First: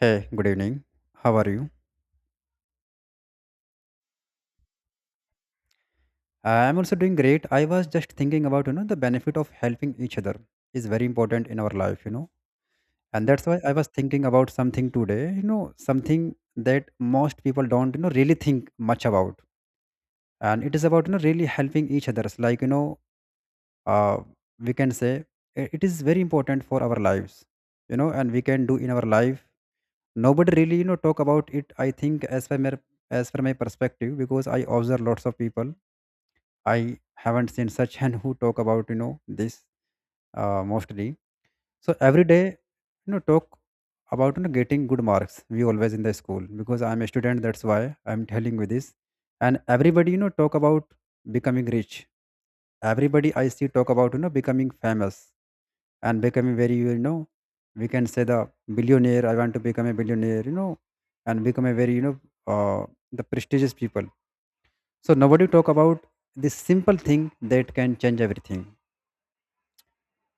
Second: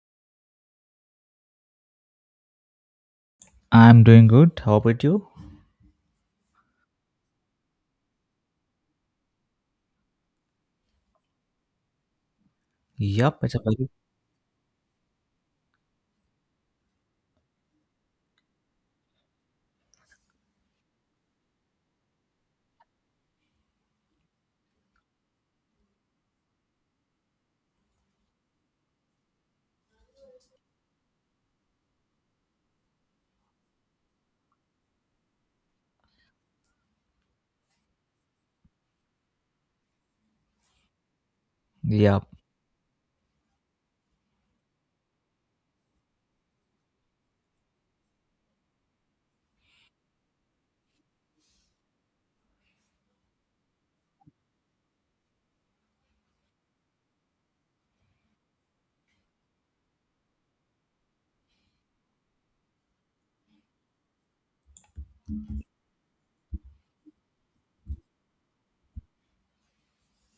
Hey, good evening. How are you? I'm doing good. How about you? I'm also doing great. I was just thinking about, the benefit of helping each other is very important in our life. And Yep, that's it's why a I was very thinking about something today, something that most people don't, really think much about. And it is about, really helping each others. Like, uh, we can say it is very important for our lives, and we can do in our life. Nobody really, talk about it, I think, as per my perspective, because I observe lots of people. I haven't seen such and who talk about this mostly. So every yep. day, talk about getting good marks. We always in the school because I'm a student. That's why I'm telling you this. And everybody talk about becoming rich. Everybody I see talk about becoming famous and becoming very, we can say, the billionaire. I want to become a billionaire. And become a very, the prestigious people, so nobody talk about this simple thing that can change everything.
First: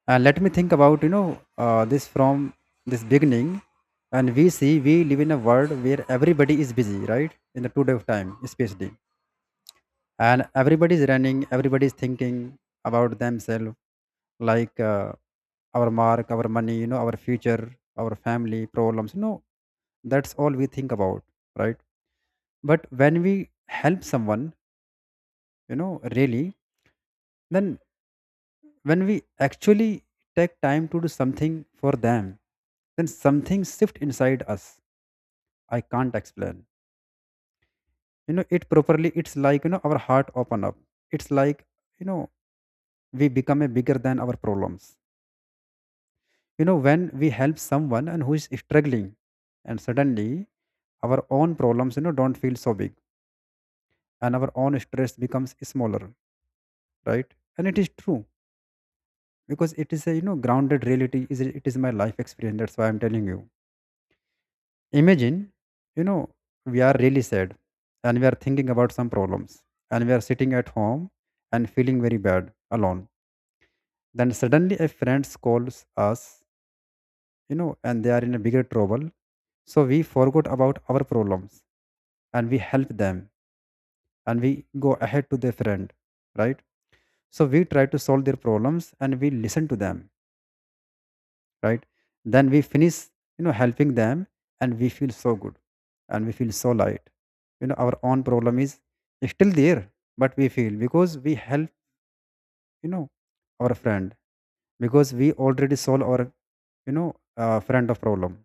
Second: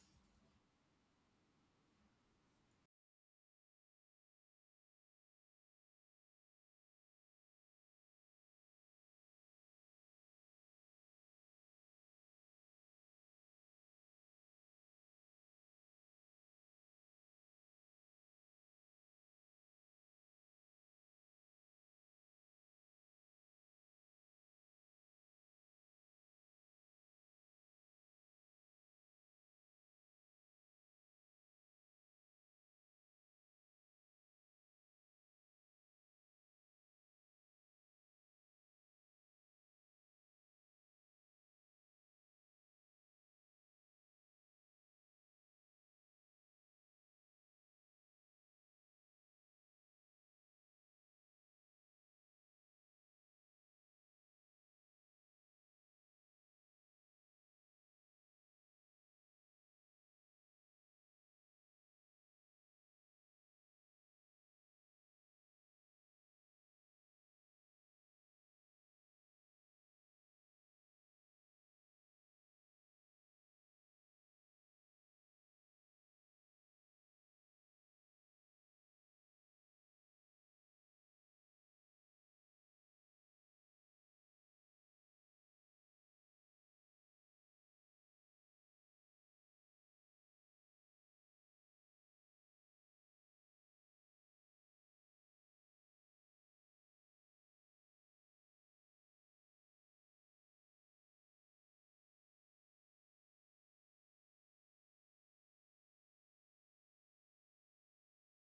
And let me think about, this from this beginning. And we see we live in a world where everybody is busy, right, in the today of time especially. And everybody is running, everybody is thinking about themselves, like our mark, our money, our future, our family problems, that's all we think about, right? But when we help someone, you know really, then when we actually take time to do something for them, then something shift inside us. I can't explain it properly. It's like, our heart open up. It's like, you know we become a bigger than our problems, when we help someone and who is struggling. And suddenly our own problems don't feel so big, and our own stress becomes smaller, right? And it is true, because it is a, grounded reality. Is it is my life experience, that's why I'm telling you. Imagine, you know, we are really sad, and we are thinking about some problems, and we are sitting at home and feeling very bad alone. Then suddenly a friend calls us, and they are in a bigger trouble. So we forgot about our problems and we help them, and we go ahead to their friend, right? So we try to solve their problems and we listen to them, right? Then we finish, helping them, and we feel so good, and we feel so light. Our own problem is still there, but we feel because we help, you know our friend, because we already solve our, you know friend of problem.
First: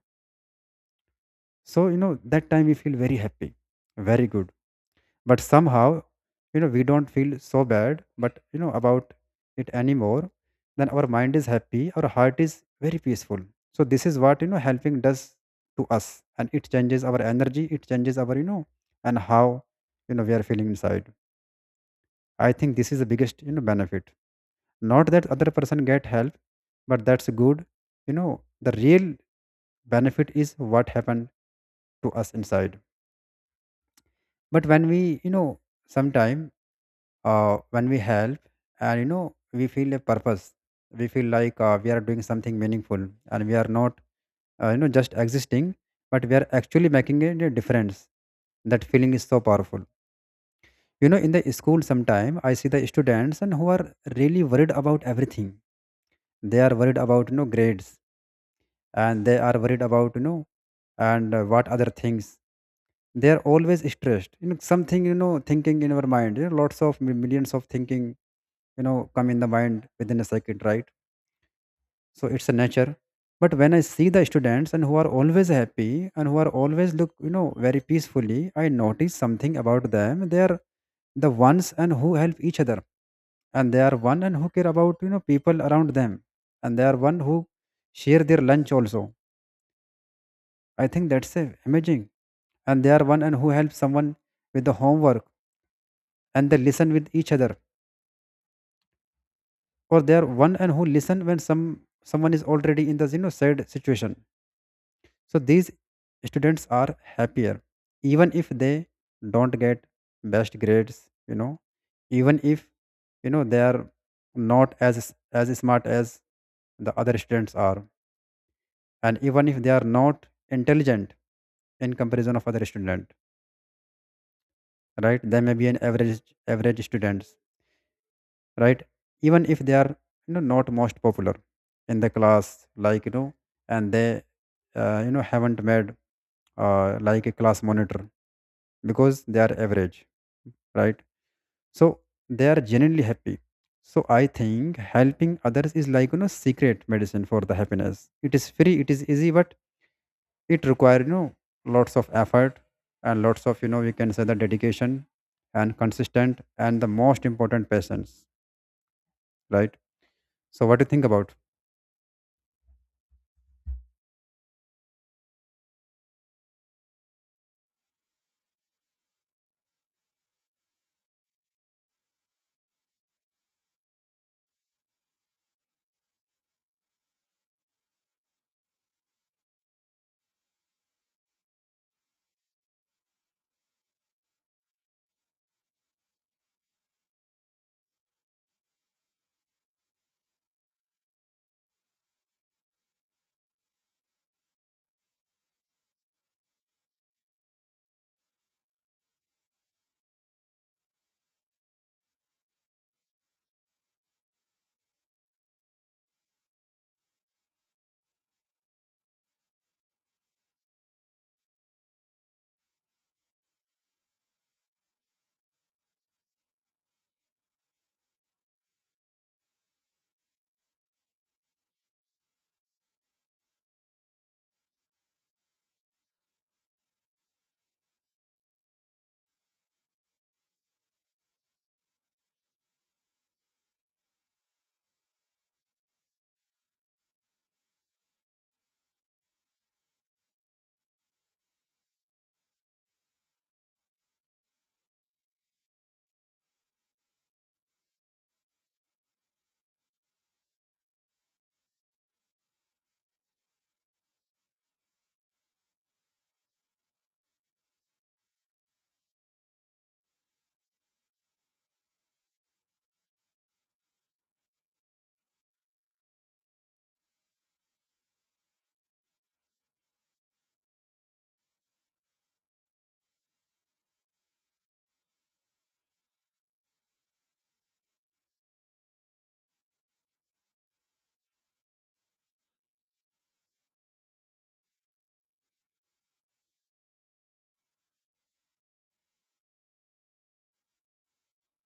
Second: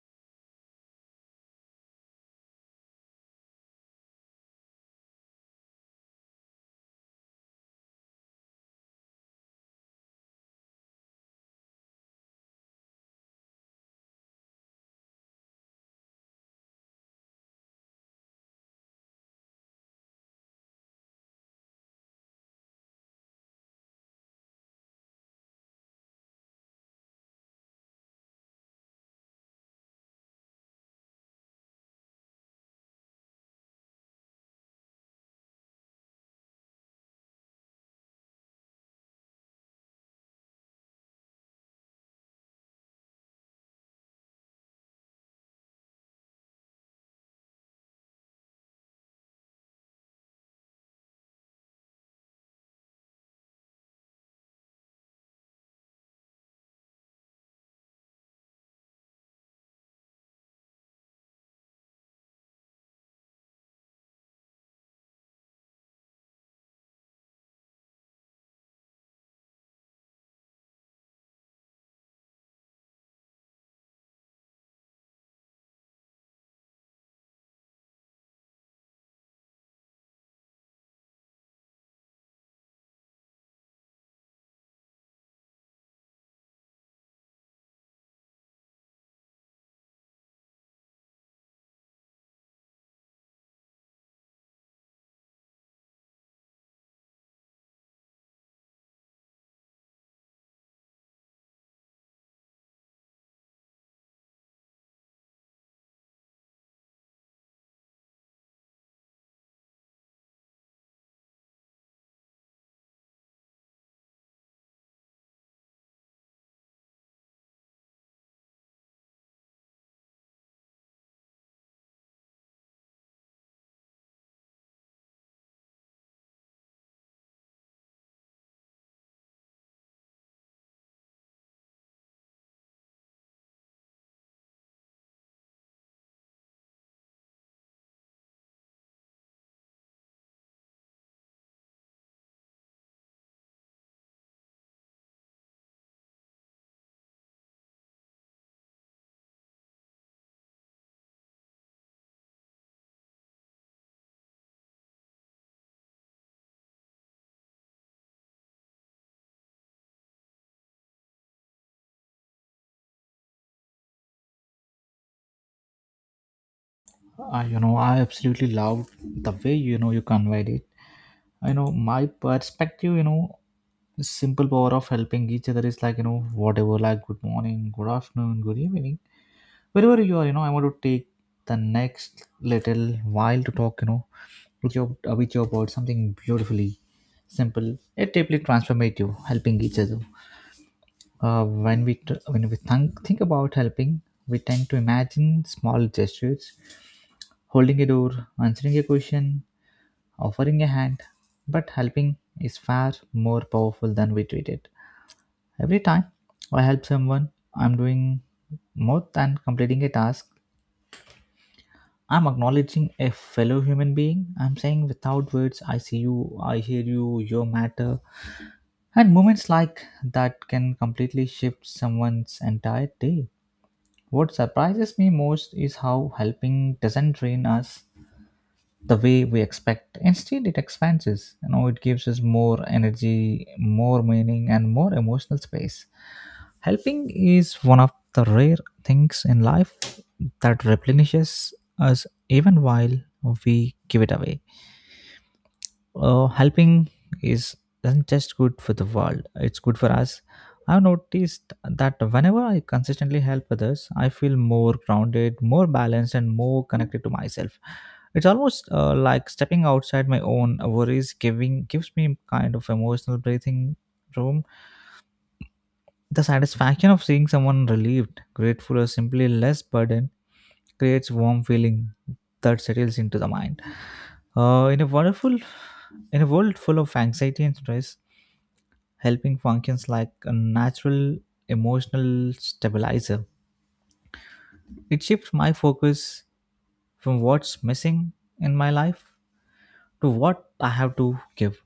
So, that time we feel very happy, very good. But somehow, we don't feel so bad, but about it anymore. Then our mind is happy, our heart is very peaceful. So this is what, helping does to us, and it changes our energy, it changes our, and how, we are feeling inside. I think this is the biggest, benefit. Not that other person get help, but that's good. You know the real benefit is what happened to us inside. But when we, sometime, when we help, and, we feel a purpose. We feel like, we are doing something meaningful, and we are not, just existing, but we are actually making a difference. That feeling is so powerful. In the school sometime I see the students and who are really worried about everything. They are worried about, grades, and they are worried about, and what other things. They are always stressed, something, thinking in our mind, lots of millions of thinking, come in the mind within a second, right? So it's a nature. But when I see the students and who are always happy and who are always look, very peacefully, I notice something about them. They are the ones and who help each other, and they are one and who care about, people around them, and they are one who share their lunch also. I think that's a amazing. And they are one and who help someone with the homework, and they listen with each other, or they are one and who listen when someone is already in the, sad situation. So these students are happier, even if they don't get best grades, even if, they are not as smart as the other students are. And even if they are not intelligent in comparison of other student, right? They may be an average students, right? Even if they are, not most popular in the class, like, and they, haven't made like a class monitor, because they are average, right? So they are genuinely happy. So I think helping others is like, secret medicine for the happiness. It is free, it is easy, but it requires, lots of effort, and lots of, we can say, the dedication and consistent, and the most important patience, right? So what do you think about? I absolutely love the way you conveyed it. My perspective, simple power of helping each other is like whatever, like good morning, good afternoon, good evening, wherever you are. I want to take the next little while to talk. With you about something beautifully simple, yet deeply transformative, helping each other. When we think about helping, we tend to imagine small gestures, holding a door, answering a question, offering a hand. But helping is far more powerful than we treat it. Every time I help someone, I'm doing more than completing a task. I'm acknowledging a fellow human being. I'm saying without words, I see you, I hear you, you matter. And moments like that can completely shift someone's entire day. What surprises me most is how helping doesn't drain us the way we expect. Instead, it expands us. It gives us more energy, more meaning, and more emotional space. Helping is one of the rare things in life that replenishes us even while we give it away helping is isn't just good for the world. It's good for us. I've noticed that whenever I consistently help others, I feel more grounded, more balanced, and more connected to myself. It's almost like stepping outside my own worries, giving gives me kind of emotional breathing room. The satisfaction of seeing someone relieved, grateful, or simply less burdened creates warm feeling that settles into the mind. Uh, in a wonderful, in a world full of anxiety and stress, helping functions like a natural emotional stabilizer. It shifts my focus from what's missing in my life to what I have to give.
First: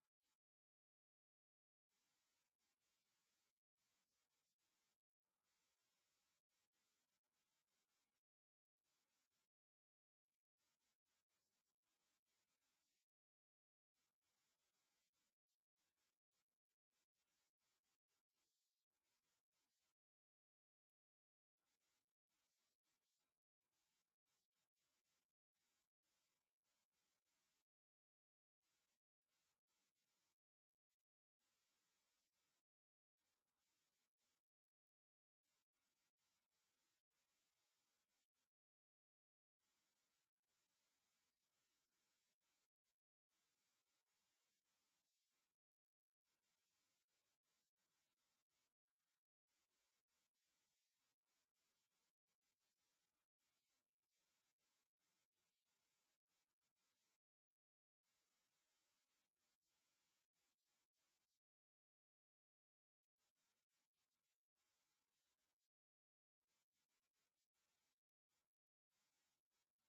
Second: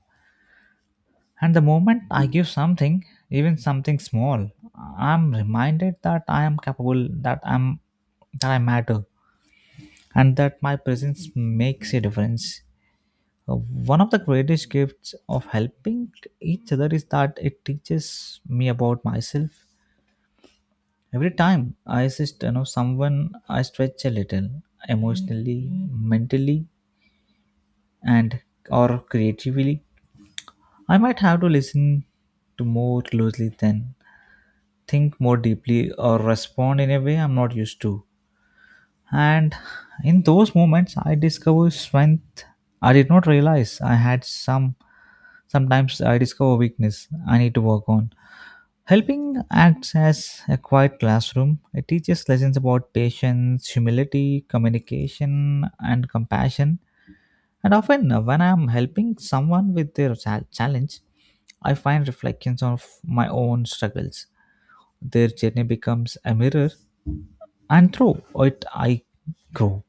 And the moment I give something, even something small, I'm reminded that I am capable, that I matter, and that my presence makes a difference. Uh, One of the greatest gifts of helping each other is that it teaches me about myself. Every time I assist, someone, I stretch a little emotionally, mentally, and or creatively. I might have to listen to more closely then think more deeply or respond in a way I'm not used to. And in those moments, I discover strength I did not realize I had some. Sometimes I discover weakness I need to work on. Helping acts as a quiet classroom. It teaches lessons about patience, humility, communication, and compassion. And often, when I'm helping someone with their challenge, I find reflections of my own struggles. Their journey becomes a mirror, and through it, I grow.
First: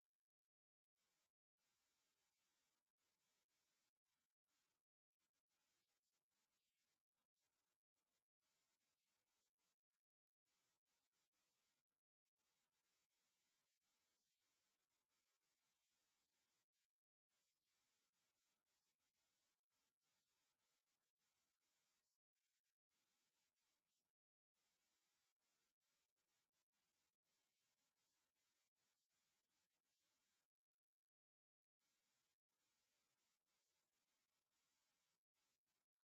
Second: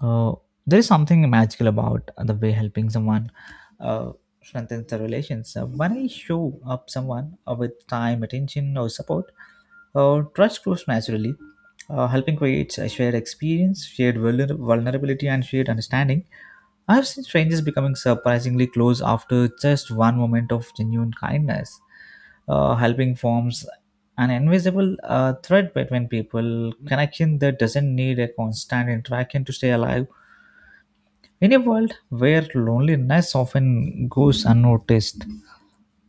Uh, there is something magical about the way helping someone uh, strengthens the relations. When I show up someone with time, attention, or support, trust grows naturally. Helping creates a shared experience, shared vulnerability, and shared understanding. I've seen strangers becoming surprisingly close after just one moment of genuine kindness. Helping forms an invisible thread between people, connection that doesn't need a constant interaction to stay alive. In a world where loneliness often goes unnoticed,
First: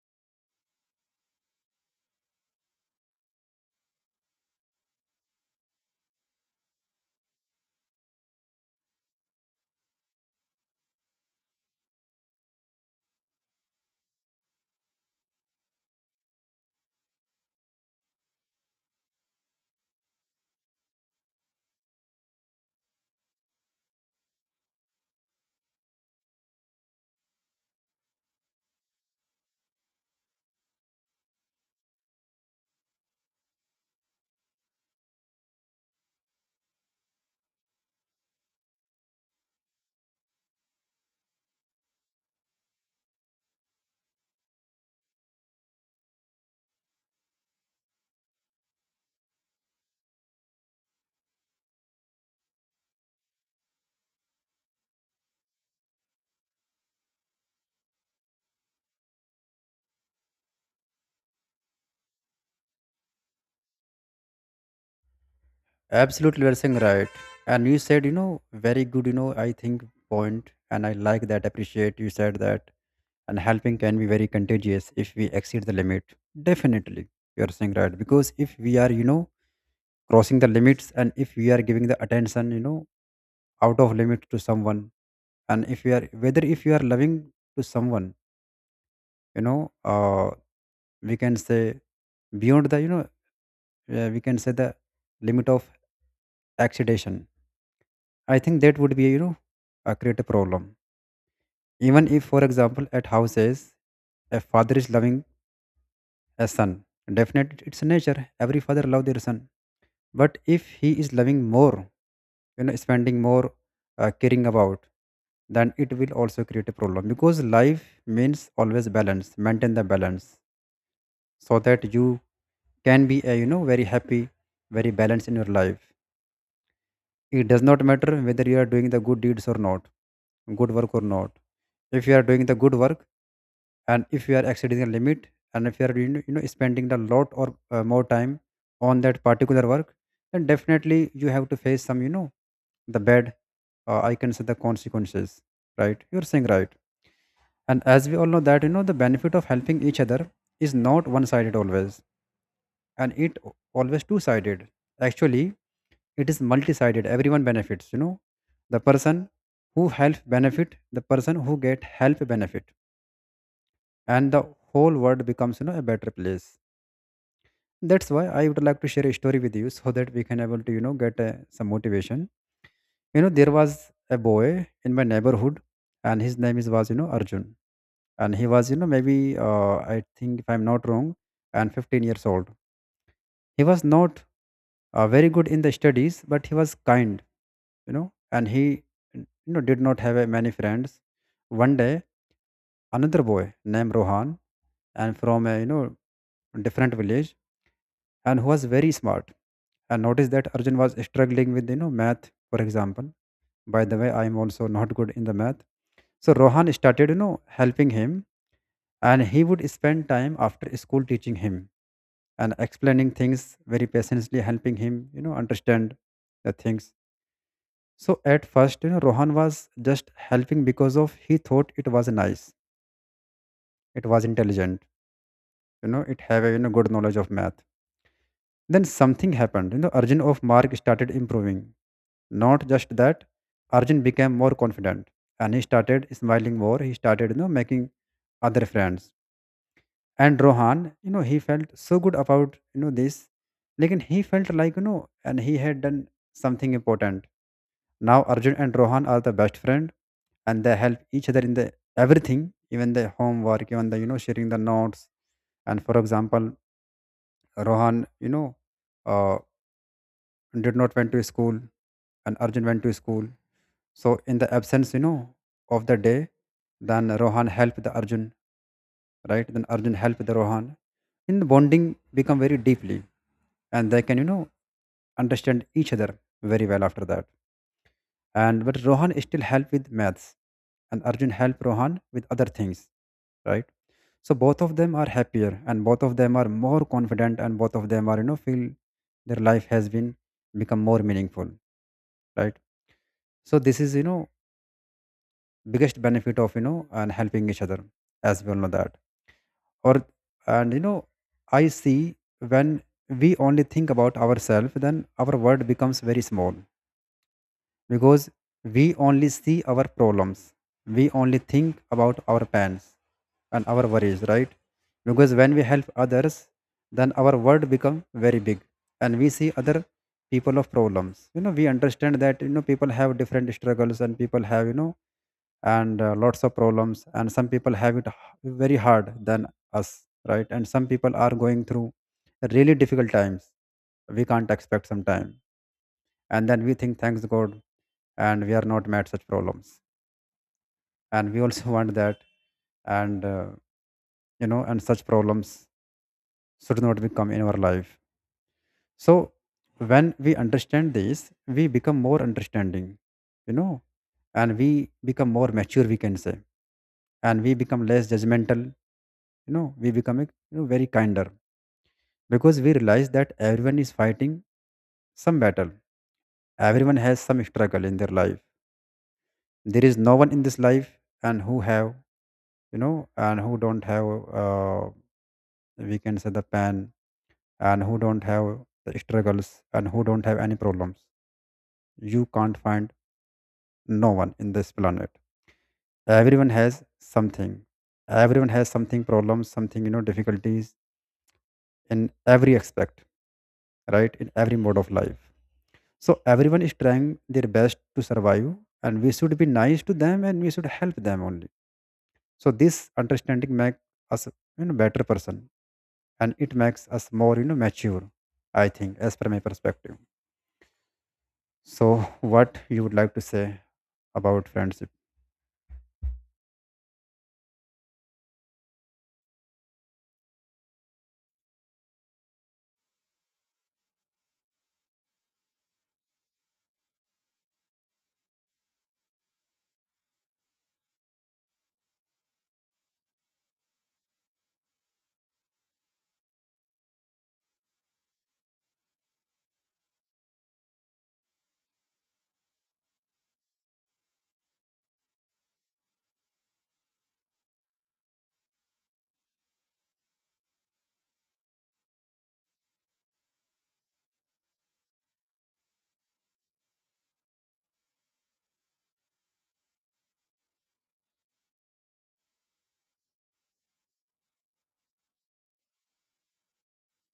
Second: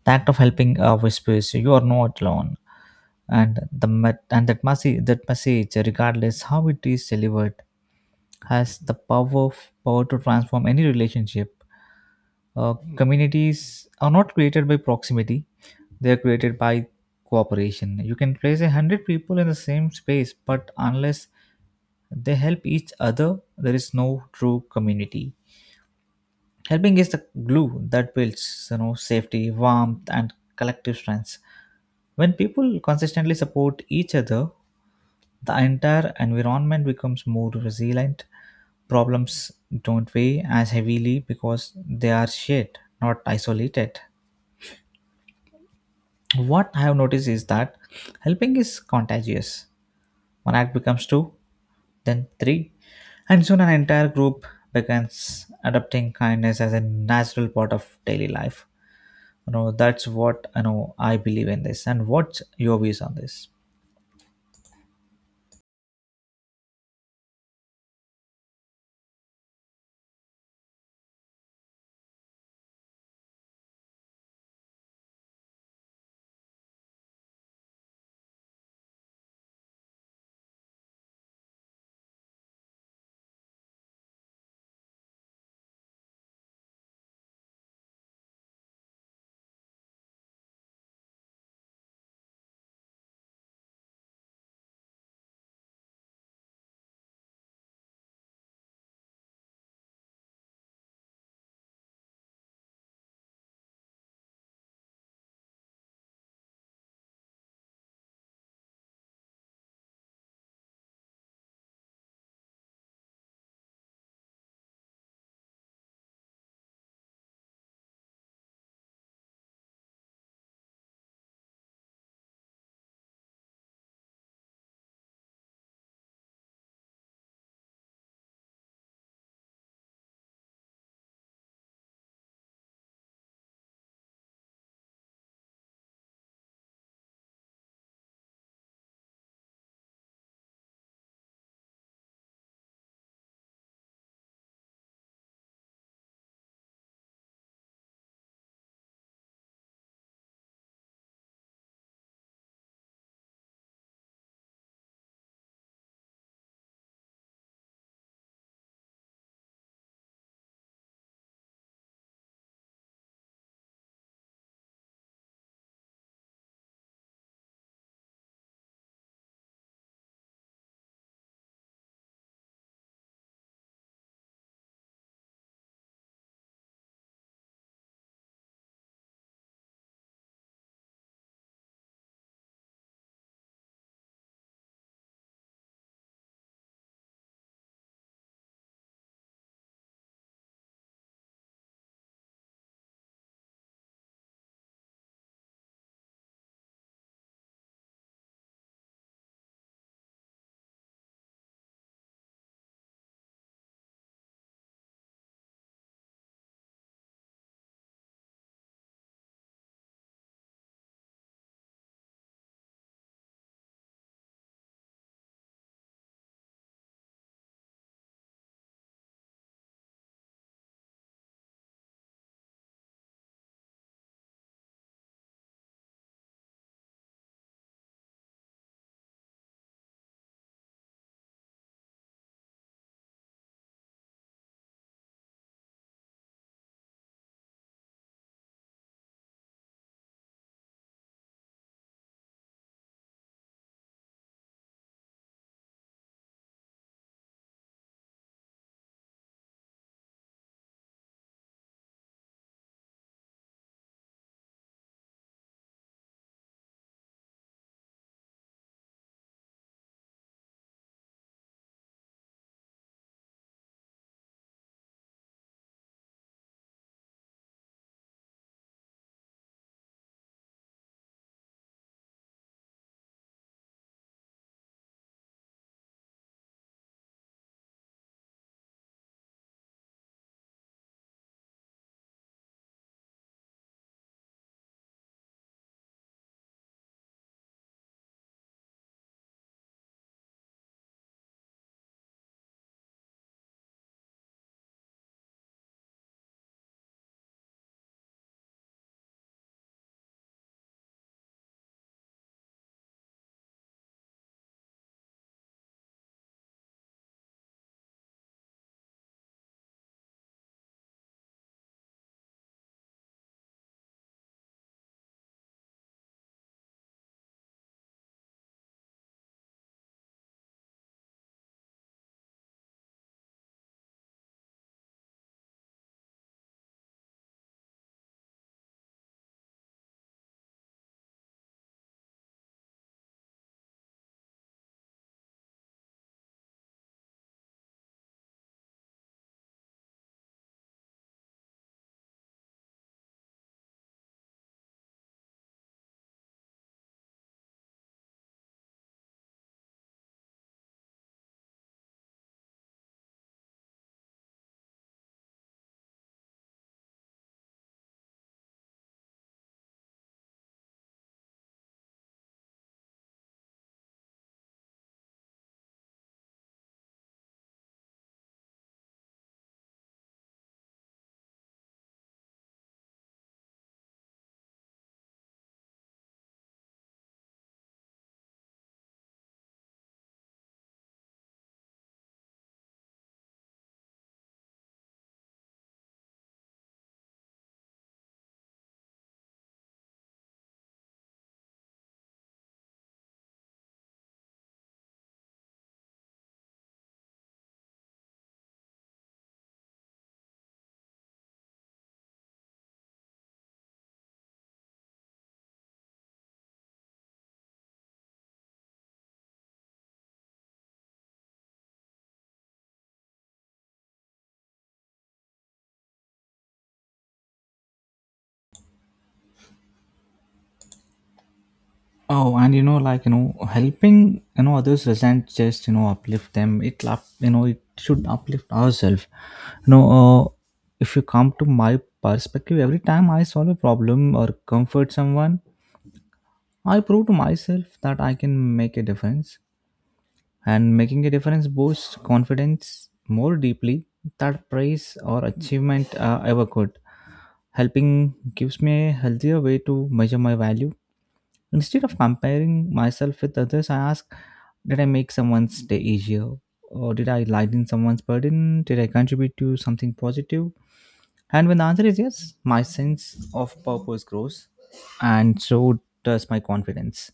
the act of helping whispers you are not alone, and that message, regardless how it is delivered, has the power to transform any relationship. Communities are not created by proximity; they are created by cooperation. You can place a hundred people in the same space, but unless they help each other, there is no true community. Helping is the glue that builds, safety, warmth, and collective strength. When people consistently support each other, the entire environment becomes more resilient. Problems don't weigh as heavily because they are shared, not isolated. What I have noticed is that helping is contagious. One act becomes two, then three, and soon an entire group begins adopting kindness as a natural part of daily life. That's what I believe in this. And what's your views on this? Absolutely, you are saying right. And you said, very good, I think point, and I like that, appreciate you said that. And helping can be very contagious if we exceed the limit, definitely. You are saying right. Because if we are, crossing the limits, and if we are giving the attention, out of limit to someone, and if we are, whether if you are loving to someone, you know uh, we can say beyond the, we can say, the limit of excitation, I think that would be, a create a problem. Even if, for example, at houses, a father is loving a son, definitely, it's nature. Every father love their son. But if he is loving more, spending more, caring about, then it will also create a problem, because life means always balance, maintain the balance, so that you can be a, very happy, very balanced in your life. It does not matter whether you are doing the good deeds or not, good work or not. If you are doing the good work, and if you are exceeding the limit, and if you are, spending a lot, or more time on that particular work, then definitely you have to face some, the bad, I can say the consequences, right? You're saying right. And as we all know that, the benefit of helping each other is not one sided always, and it always two sided, actually. It is multi sided. Everyone benefits, the person who helps benefit, the person who get help benefit, and the whole world becomes, a better place. That's why I would like to share a story with you, so that we can able to, get some motivation. You know, there was a boy in my neighborhood, and his name is, was, Arjun. And he was, maybe, I think if I'm not wrong, and 15 years old. He was not very good in the studies, but he was kind, and he, did not have many friends. One day, another boy named Rohan, and from a, different village, and who was very smart, and noticed that Arjun was struggling with, math, for example. By the way, I am also not good in the math. So Rohan started, helping him, and he would spend time after school teaching him and explaining things very patiently, helping him, understand the things. So at first, Rohan was just helping because of he thought it was nice, it was intelligent, it have a, good knowledge of math. Then something happened, Arjun of Mark started improving. Not just that, Arjun became more confident, and he started smiling more. He started, making other friends. And Rohan, he felt so good about, this. Like, he felt like, and he had done something important. Now Arjun and Rohan are the best friend, and they help each other in the everything, even the homework, even the, sharing the notes. And for example, Rohan, uh, did not went to school, and Arjun went to school. So in the absence, of the day, then Rohan helped the Arjun, right? Then Arjun helped the Rohan. In the bonding become very deeply, and they can understand each other very well after that. And but Rohan still help with maths, and Arjun help Rohan with other things, right? So both of them are happier, and both of them are more confident, and both of them are feel their life has been become more meaningful, right? So this is biggest benefit of and helping each other, as we all know that. Or, and I see, when we only think about ourselves, then our world becomes very small, because we only see our problems. We only think about our pains and our worries, right? Because when we help others, then our world become very big, and we see other people of problems. You know, we understand that, you know, people have different struggles, and people have, you know and lots of problems. And some people have it very hard than us, right? And some people are going through really difficult times we can't expect some time. And then we think, thanks god, and we are not mad such problems. And we also want that and you know and such problems should not become in our life. So when we understand this, we become more understanding, you know, and we become more mature, we can say. And we become less judgmental, we become very kinder, because we realize that everyone is fighting some battle. Everyone has some struggle in their life. There is no one in this life and who have, and who don't have, uh, we can say, the pain, and who don't have the struggles, and who don't have any problems. You can't find no one in this planet. Everyone has something. Everyone has something problems, something, difficulties in every aspect, right? In every mode of life. So everyone is trying their best to survive, and we should be nice to them, and we should help them only. So this understanding makes us, better person, and it makes us more, mature. I think, as per my perspective. So what you would like to say about friendship? Oh, and like helping others doesn't just uplift them. It should uplift ourselves. You know, uh, if you come to my perspective, every time I solve a problem or comfort someone, I prove to myself that I can make a difference. And making a difference boosts confidence more deeply that praise or achievement ever could. Helping gives me a healthier way to measure my value. Instead of comparing myself with others, I ask, did I make someone's day easier? Or did I lighten someone's burden? Did I contribute to something positive? And when the answer is yes, my sense of purpose grows, and so does my confidence.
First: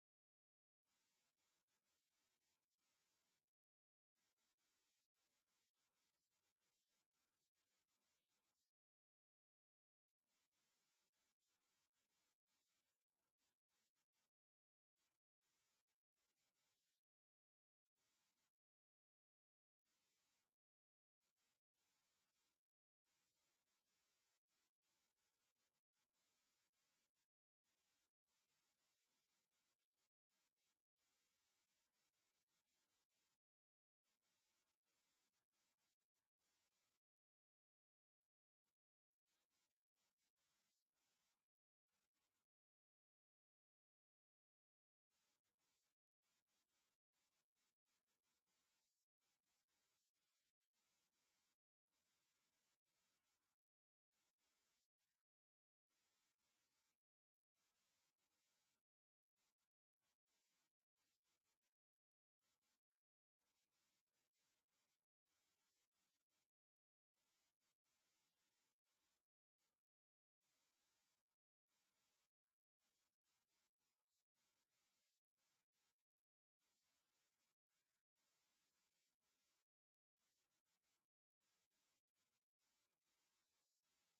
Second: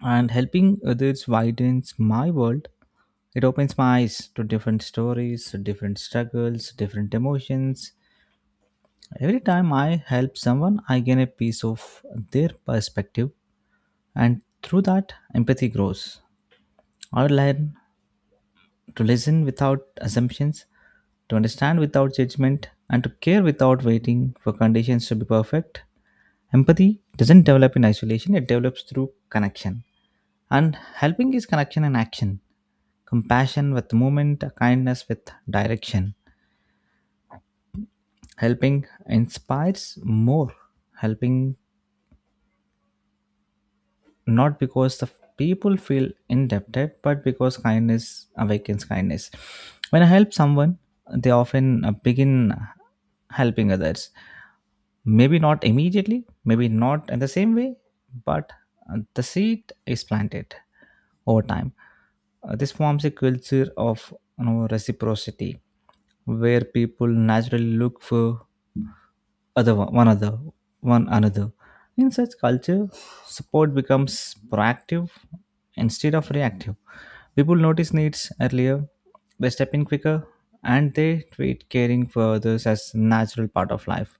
And helping others widens my world. It opens my eyes to different stories, different struggles, different emotions. Every time I help someone, I gain a piece of their perspective, and through that, empathy grows. I learn to listen without assumptions, to understand without judgment, and to care without waiting for conditions to be perfect. Empathy doesn't develop in isolation, it develops through connection. And helping is connection and action, compassion with movement, kindness with direction. Helping inspires more helping, not because the people feel indebted, but because kindness awakens kindness. When I help someone, they often begin helping others. Maybe not immediately, maybe not in the same way, but the seed is planted over time. This forms a culture of reciprocity, where people naturally look for other one one other one another. In such culture, support becomes proactive instead of reactive. People notice needs earlier, they step in quicker, and they treat caring for others as a natural part of life.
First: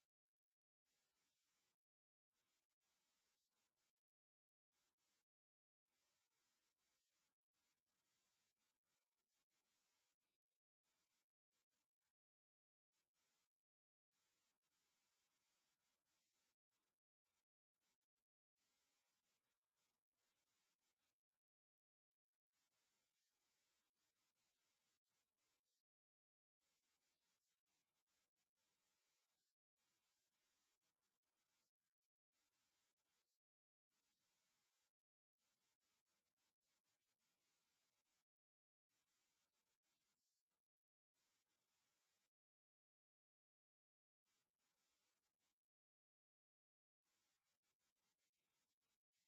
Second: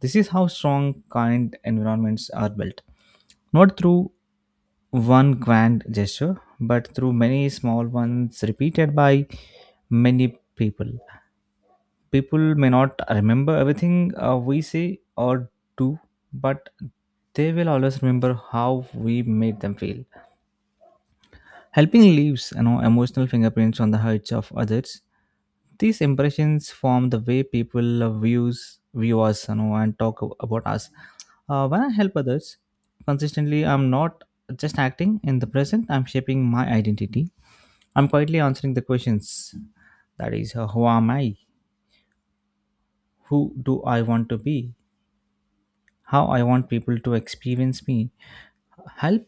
This is how strong, kind environments are built. Not through one grand gesture, but through many small ones repeated by many people. People may not remember everything we say or do, but they will always remember how we made them feel. Helping leaves, emotional fingerprints on the hearts of others. These impressions form the way people view us, and talk about us. When I help others consistently, I'm not just acting in the present. I'm shaping my identity. I'm quietly answering the questions. That is, who am I? Who do I want to be? How I want people to experience me. Help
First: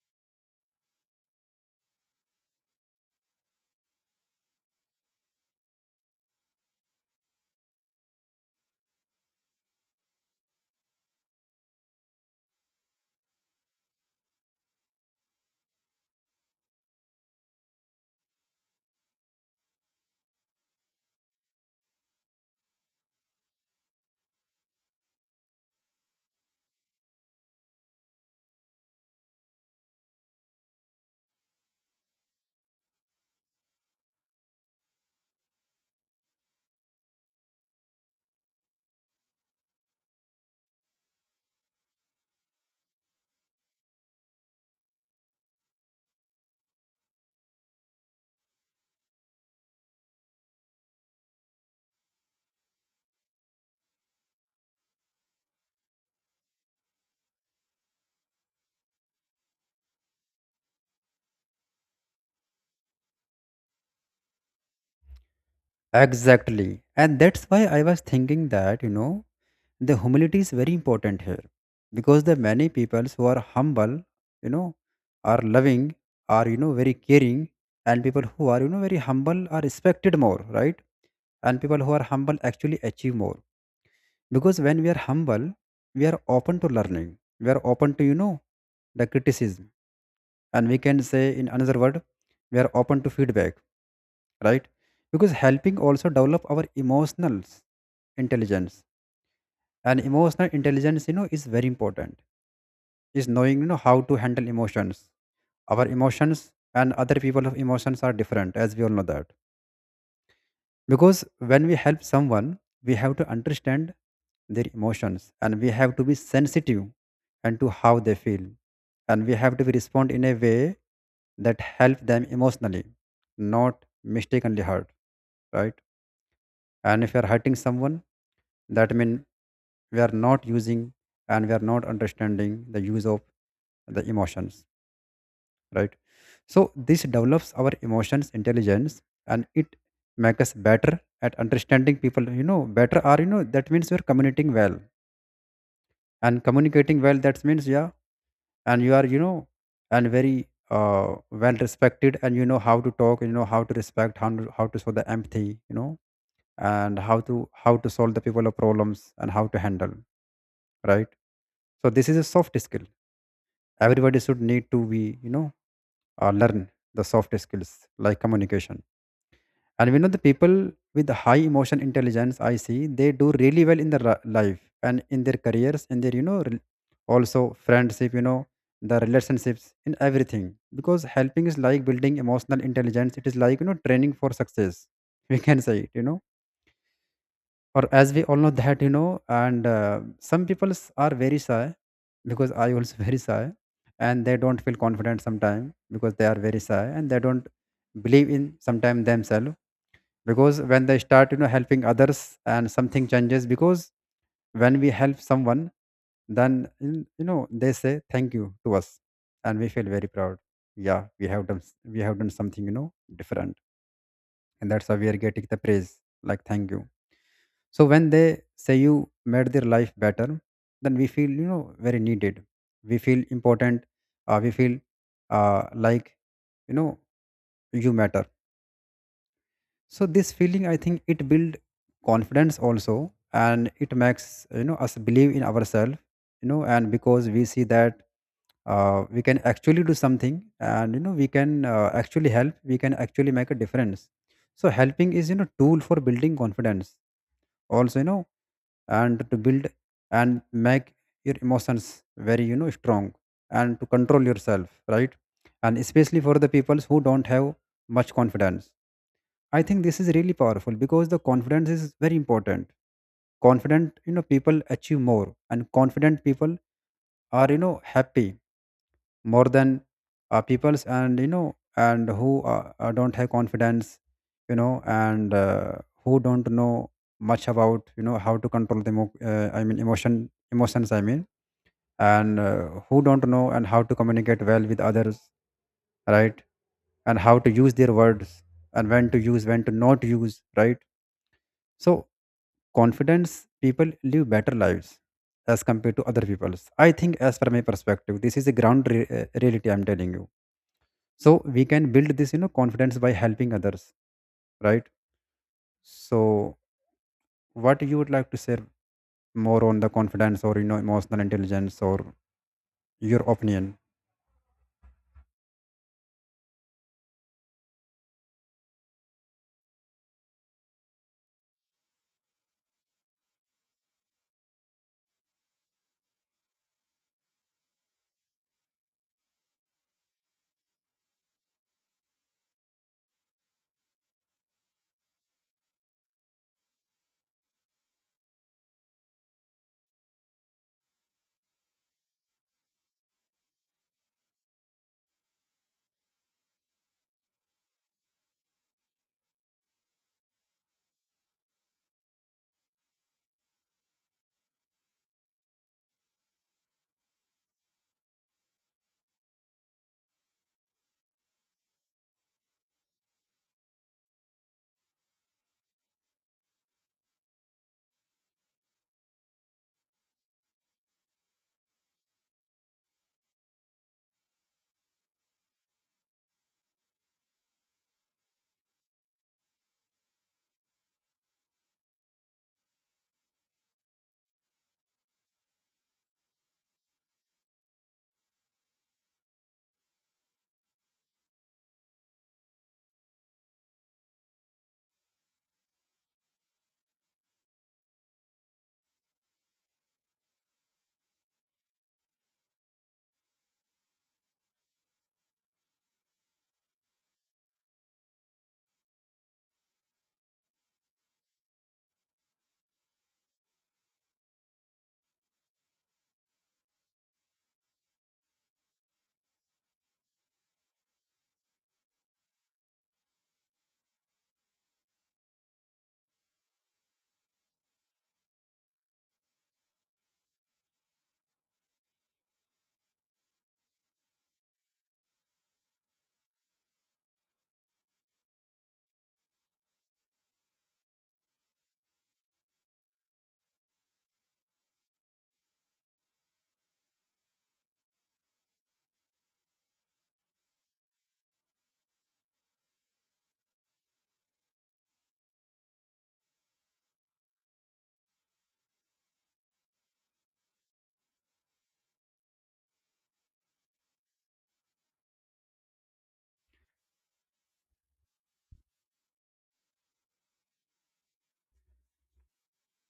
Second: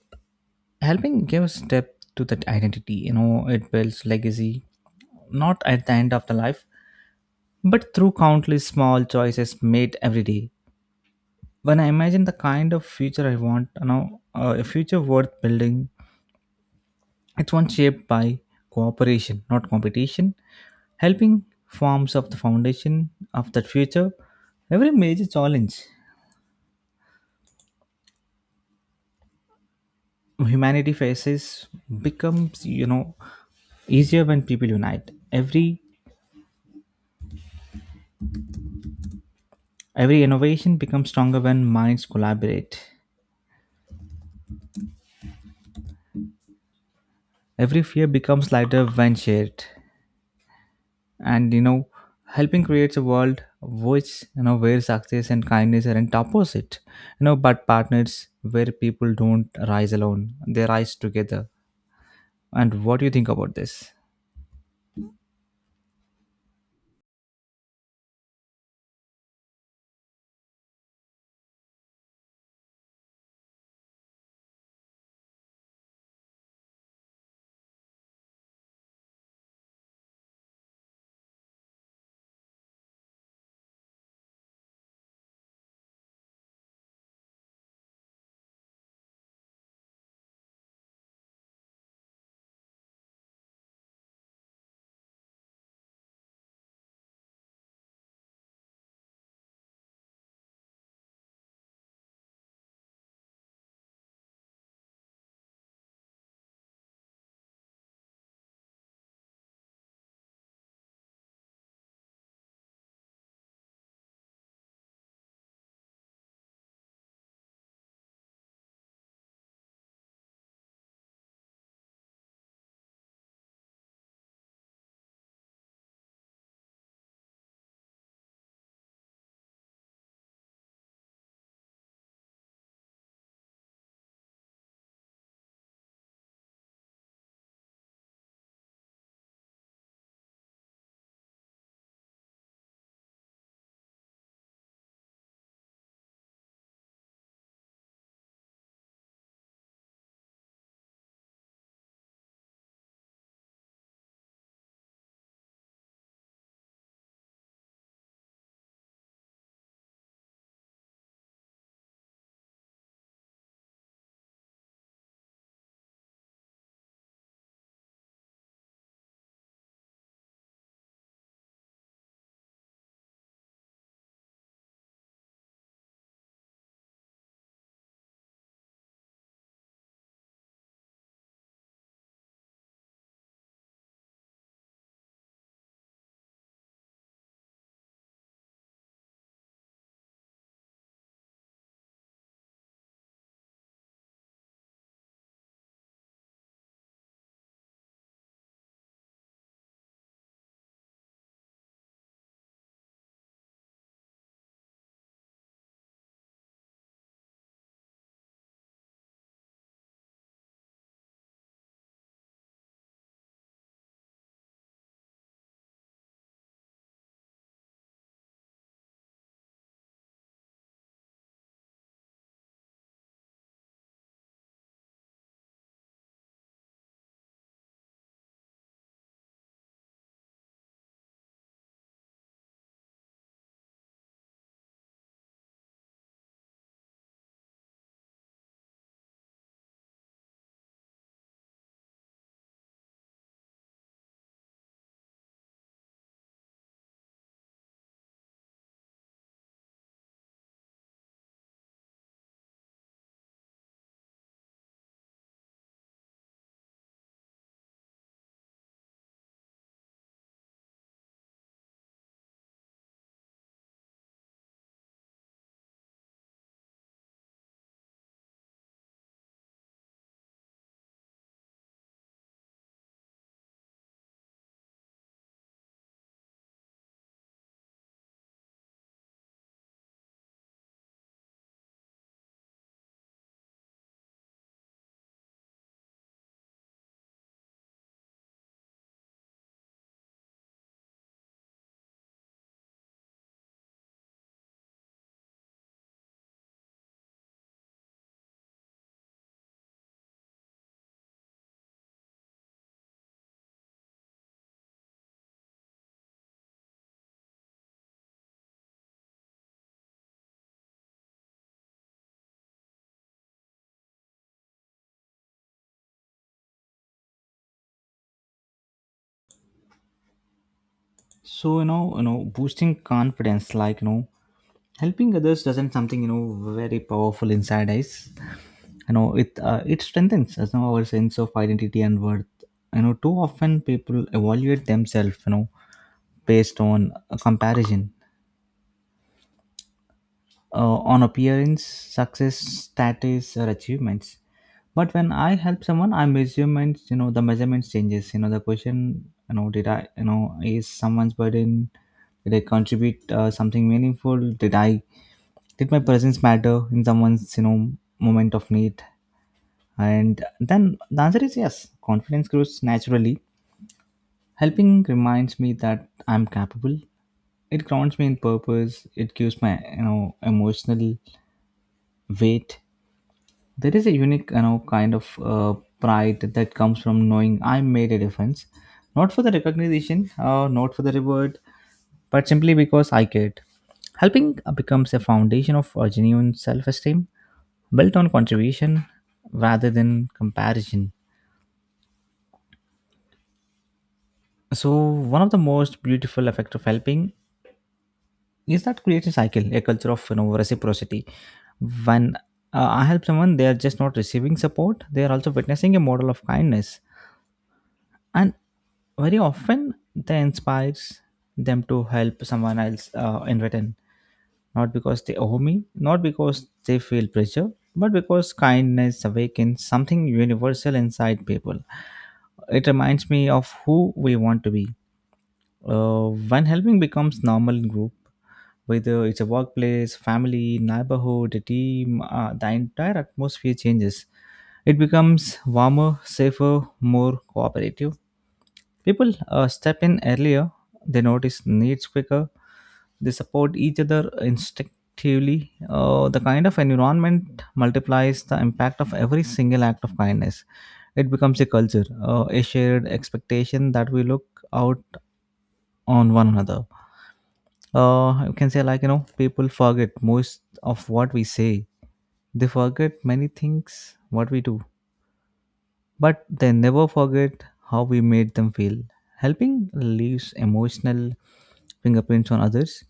helping gives depth to that identity. It builds legacy, not at the end of the life, but through countless small choices made every day. When I imagine the kind of future I want, a future worth building, it's one shaped by cooperation, not competition. Helping forms of the foundation of that future. Every major challenge humanity faces becomes, easier when people unite. Every innovation becomes stronger when minds collaborate. Every fear becomes lighter when shared. And helping creates a world which you know where success and kindness aren't opposite. But partners, where people don't rise alone. They rise together. And what do you think about this? Exactly, and that's why I was thinking that, the humility is very important here, because the many people who are humble, you know, are loving, are, very caring. And people who are, very humble are respected more, right? And people who are humble actually achieve more, because when we are humble, we are open to learning. We are open to, the criticism, and we can say in another word, we are open to feedback, right? Because helping also develop our emotional intelligence. And emotional intelligence, you know, is very important, is knowing, how to handle emotions. Our emotions and other people of emotions are different, as we all know that. Because when we help someone, we have to understand their emotions, and we have to be sensitive and to how they feel, and we have to be respond in a way that help them emotionally, not mistakenly hurt, right? And if we are hurting someone, that means we are not using, and we are not understanding the use of the emotions, right? So this develops our emotions intelligence, and it makes us better at understanding people, you know, better or you know, that means you're communicating well. And communicating well that means, yeah, and you are, you know, and very well respected, and you know how to talk, you know how to respect, how to show the empathy, you know, and how to solve the people of problems and how to handle, right? So this is a soft skill. Everybody should need to be, you know, learn the soft skills like communication. And we know the people with high emotion intelligence, I see, they do really well in their life and in their careers, in their, you know, also friendship, you know, the relationships, in everything. Because helping is like building emotional intelligence. It is like, you know, training for success. We can say it, you know. Or as we all know that, you know, and some people are very shy, because I also very shy, and they don't feel confident sometimes because they are very shy, and they don't believe in sometimes themselves. Because when they start, you know, helping others, and something changes, because when we help someone, then you know, they say thank you to us, and we feel very proud. Yeah, we have done we have done something, you know, different, and that's how we are getting the praise, like thank you. So when they say you made their life better, then we feel, you know, very needed, we feel important, we feel, like, you know, you matter. So this feeling, I think, it builds confidence also, and it makes, you know, us believe in ourselves, you know, and because we see that, we can actually do something. And you know, we can, actually help, we can actually make a difference. So helping is, you know, tool for building confidence also, you know, and to build and make your emotions very, you know, strong, and to control yourself, right? And especially for the people who don't have much confidence, I think this is really powerful, because the confidence is very important. Confident, you know, people achieve more, and confident people are, you know, happy more than, people's, and you know, and who don't have confidence, you know, and who don't know much about, you know, how to control the, I mean, emotions. I mean, and who don't know and how to communicate well with others, right? And how to use their words, and when to use, when to not use, right? So confidence people live better lives as compared to other people's. I think, as per my perspective, this is a ground reality, I'm telling you. So we can build this, you know, confidence by helping others, right? So what you would like to share more on the confidence, or you know, emotional intelligence, or your opinion? Boosting confidence, helping others doesn't something very powerful inside us. It strengthens, our sense of identity and worth. Too often people evaluate themselves based on a comparison, on appearance, success, status or achievements. But when I help someone, I measurements, the measurements changes, the question, did I, is someone's burden, did I contribute something meaningful, did i did my presence matter in someone's moment of need? And then the answer is yes. Confidence grows naturally. Helping reminds me that I'm capable. It grounds me in purpose. It gives my emotional weight. There is a unique kind of pride that comes from knowing I made a difference, not for the recognition, not for the reward, but simply because I cared. Helping becomes a foundation of genuine self-esteem, built on contribution rather than comparison. So one of the most beautiful effect of helping is that creates a cycle, a culture of reciprocity. When I help someone, they are just not receiving support; they are also witnessing a model of kindness, and very often that inspires them to help someone else in return. Not because they owe me, not because they feel pressure, but because kindness awakens something universal inside people. It reminds me of who we want to be. When helping becomes normal in group, whether it's a workplace, family, neighborhood, a team, the entire atmosphere changes. It becomes warmer, safer, more cooperative. People step in earlier, they notice needs quicker, they support each other instinctively. The kind of environment multiplies the impact of every single act of kindness. It becomes a culture, a shared expectation that we look out on one another. You can say, people forget most of what we say. They forget many things what we do, but they never forget how we made them feel. Helping leaves emotional fingerprints on others.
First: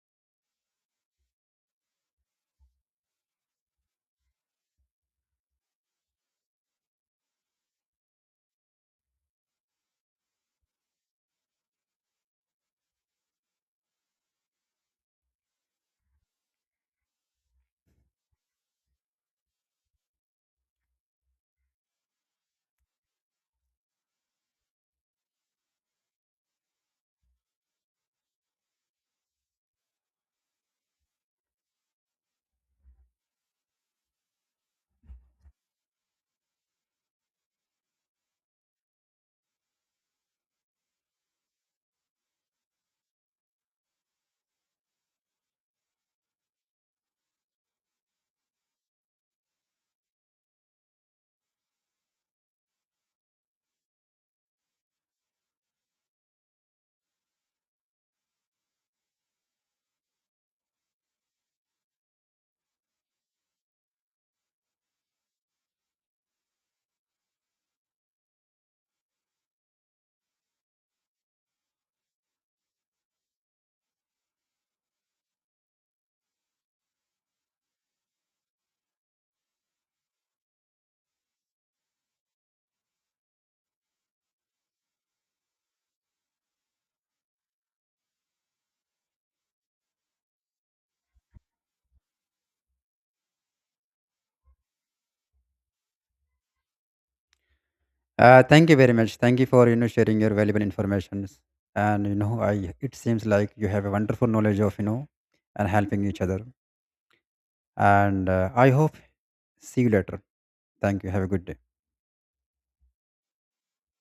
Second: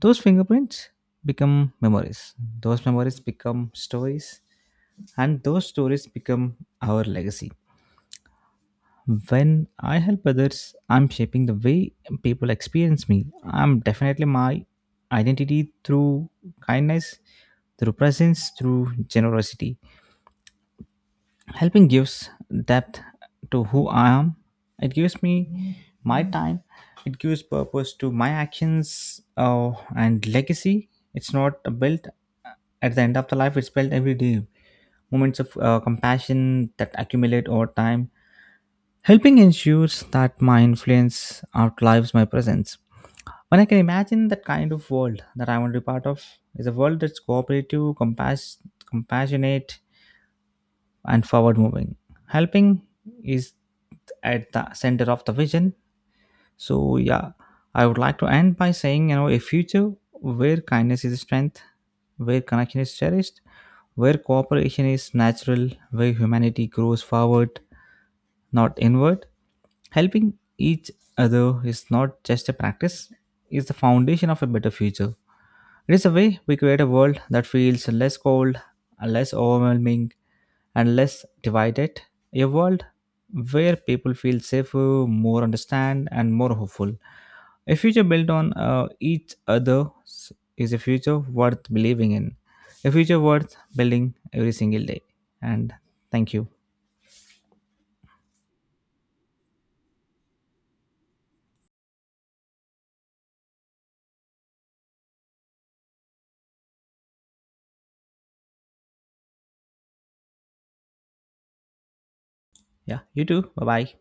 Those fingerprints become memories. Those memories become stories. And those stories become our legacy. When I help others, I'm shaping the way people experience me. I'm definitely my identity through kindness, through presence, through generosity. Helping gives depth to who I am. It gives me my time. It gives purpose to my actions and legacy. It's not built at the end of the life, it's built every day. Moments of compassion that accumulate over time. Helping ensures that my influence outlives my presence. When I can imagine that kind of world that I want to be part of, is a world that's cooperative, compassionate, and forward moving. Helping is at the center of the vision. So, yeah, I would like to end by saying, a future where kindness is strength, where connection is cherished, where cooperation is natural, where humanity grows forward, not inward. Helping each other is not just a practice, it's the foundation of a better future. It is a way we create a world that feels less cold, less overwhelming, and less divided. A world where people feel safer, more understand, and more hopeful. A future built on each other is a future worth believing in, a future worth building every single day. And thank you. Thank you very much. Thank you for, you know, sharing your valuable informations. And you know, I, it seems like you have a wonderful knowledge of, you know, and helping each other. And I hope, see you later. Thank you, have a good day. Yeah, you too. Bye bye.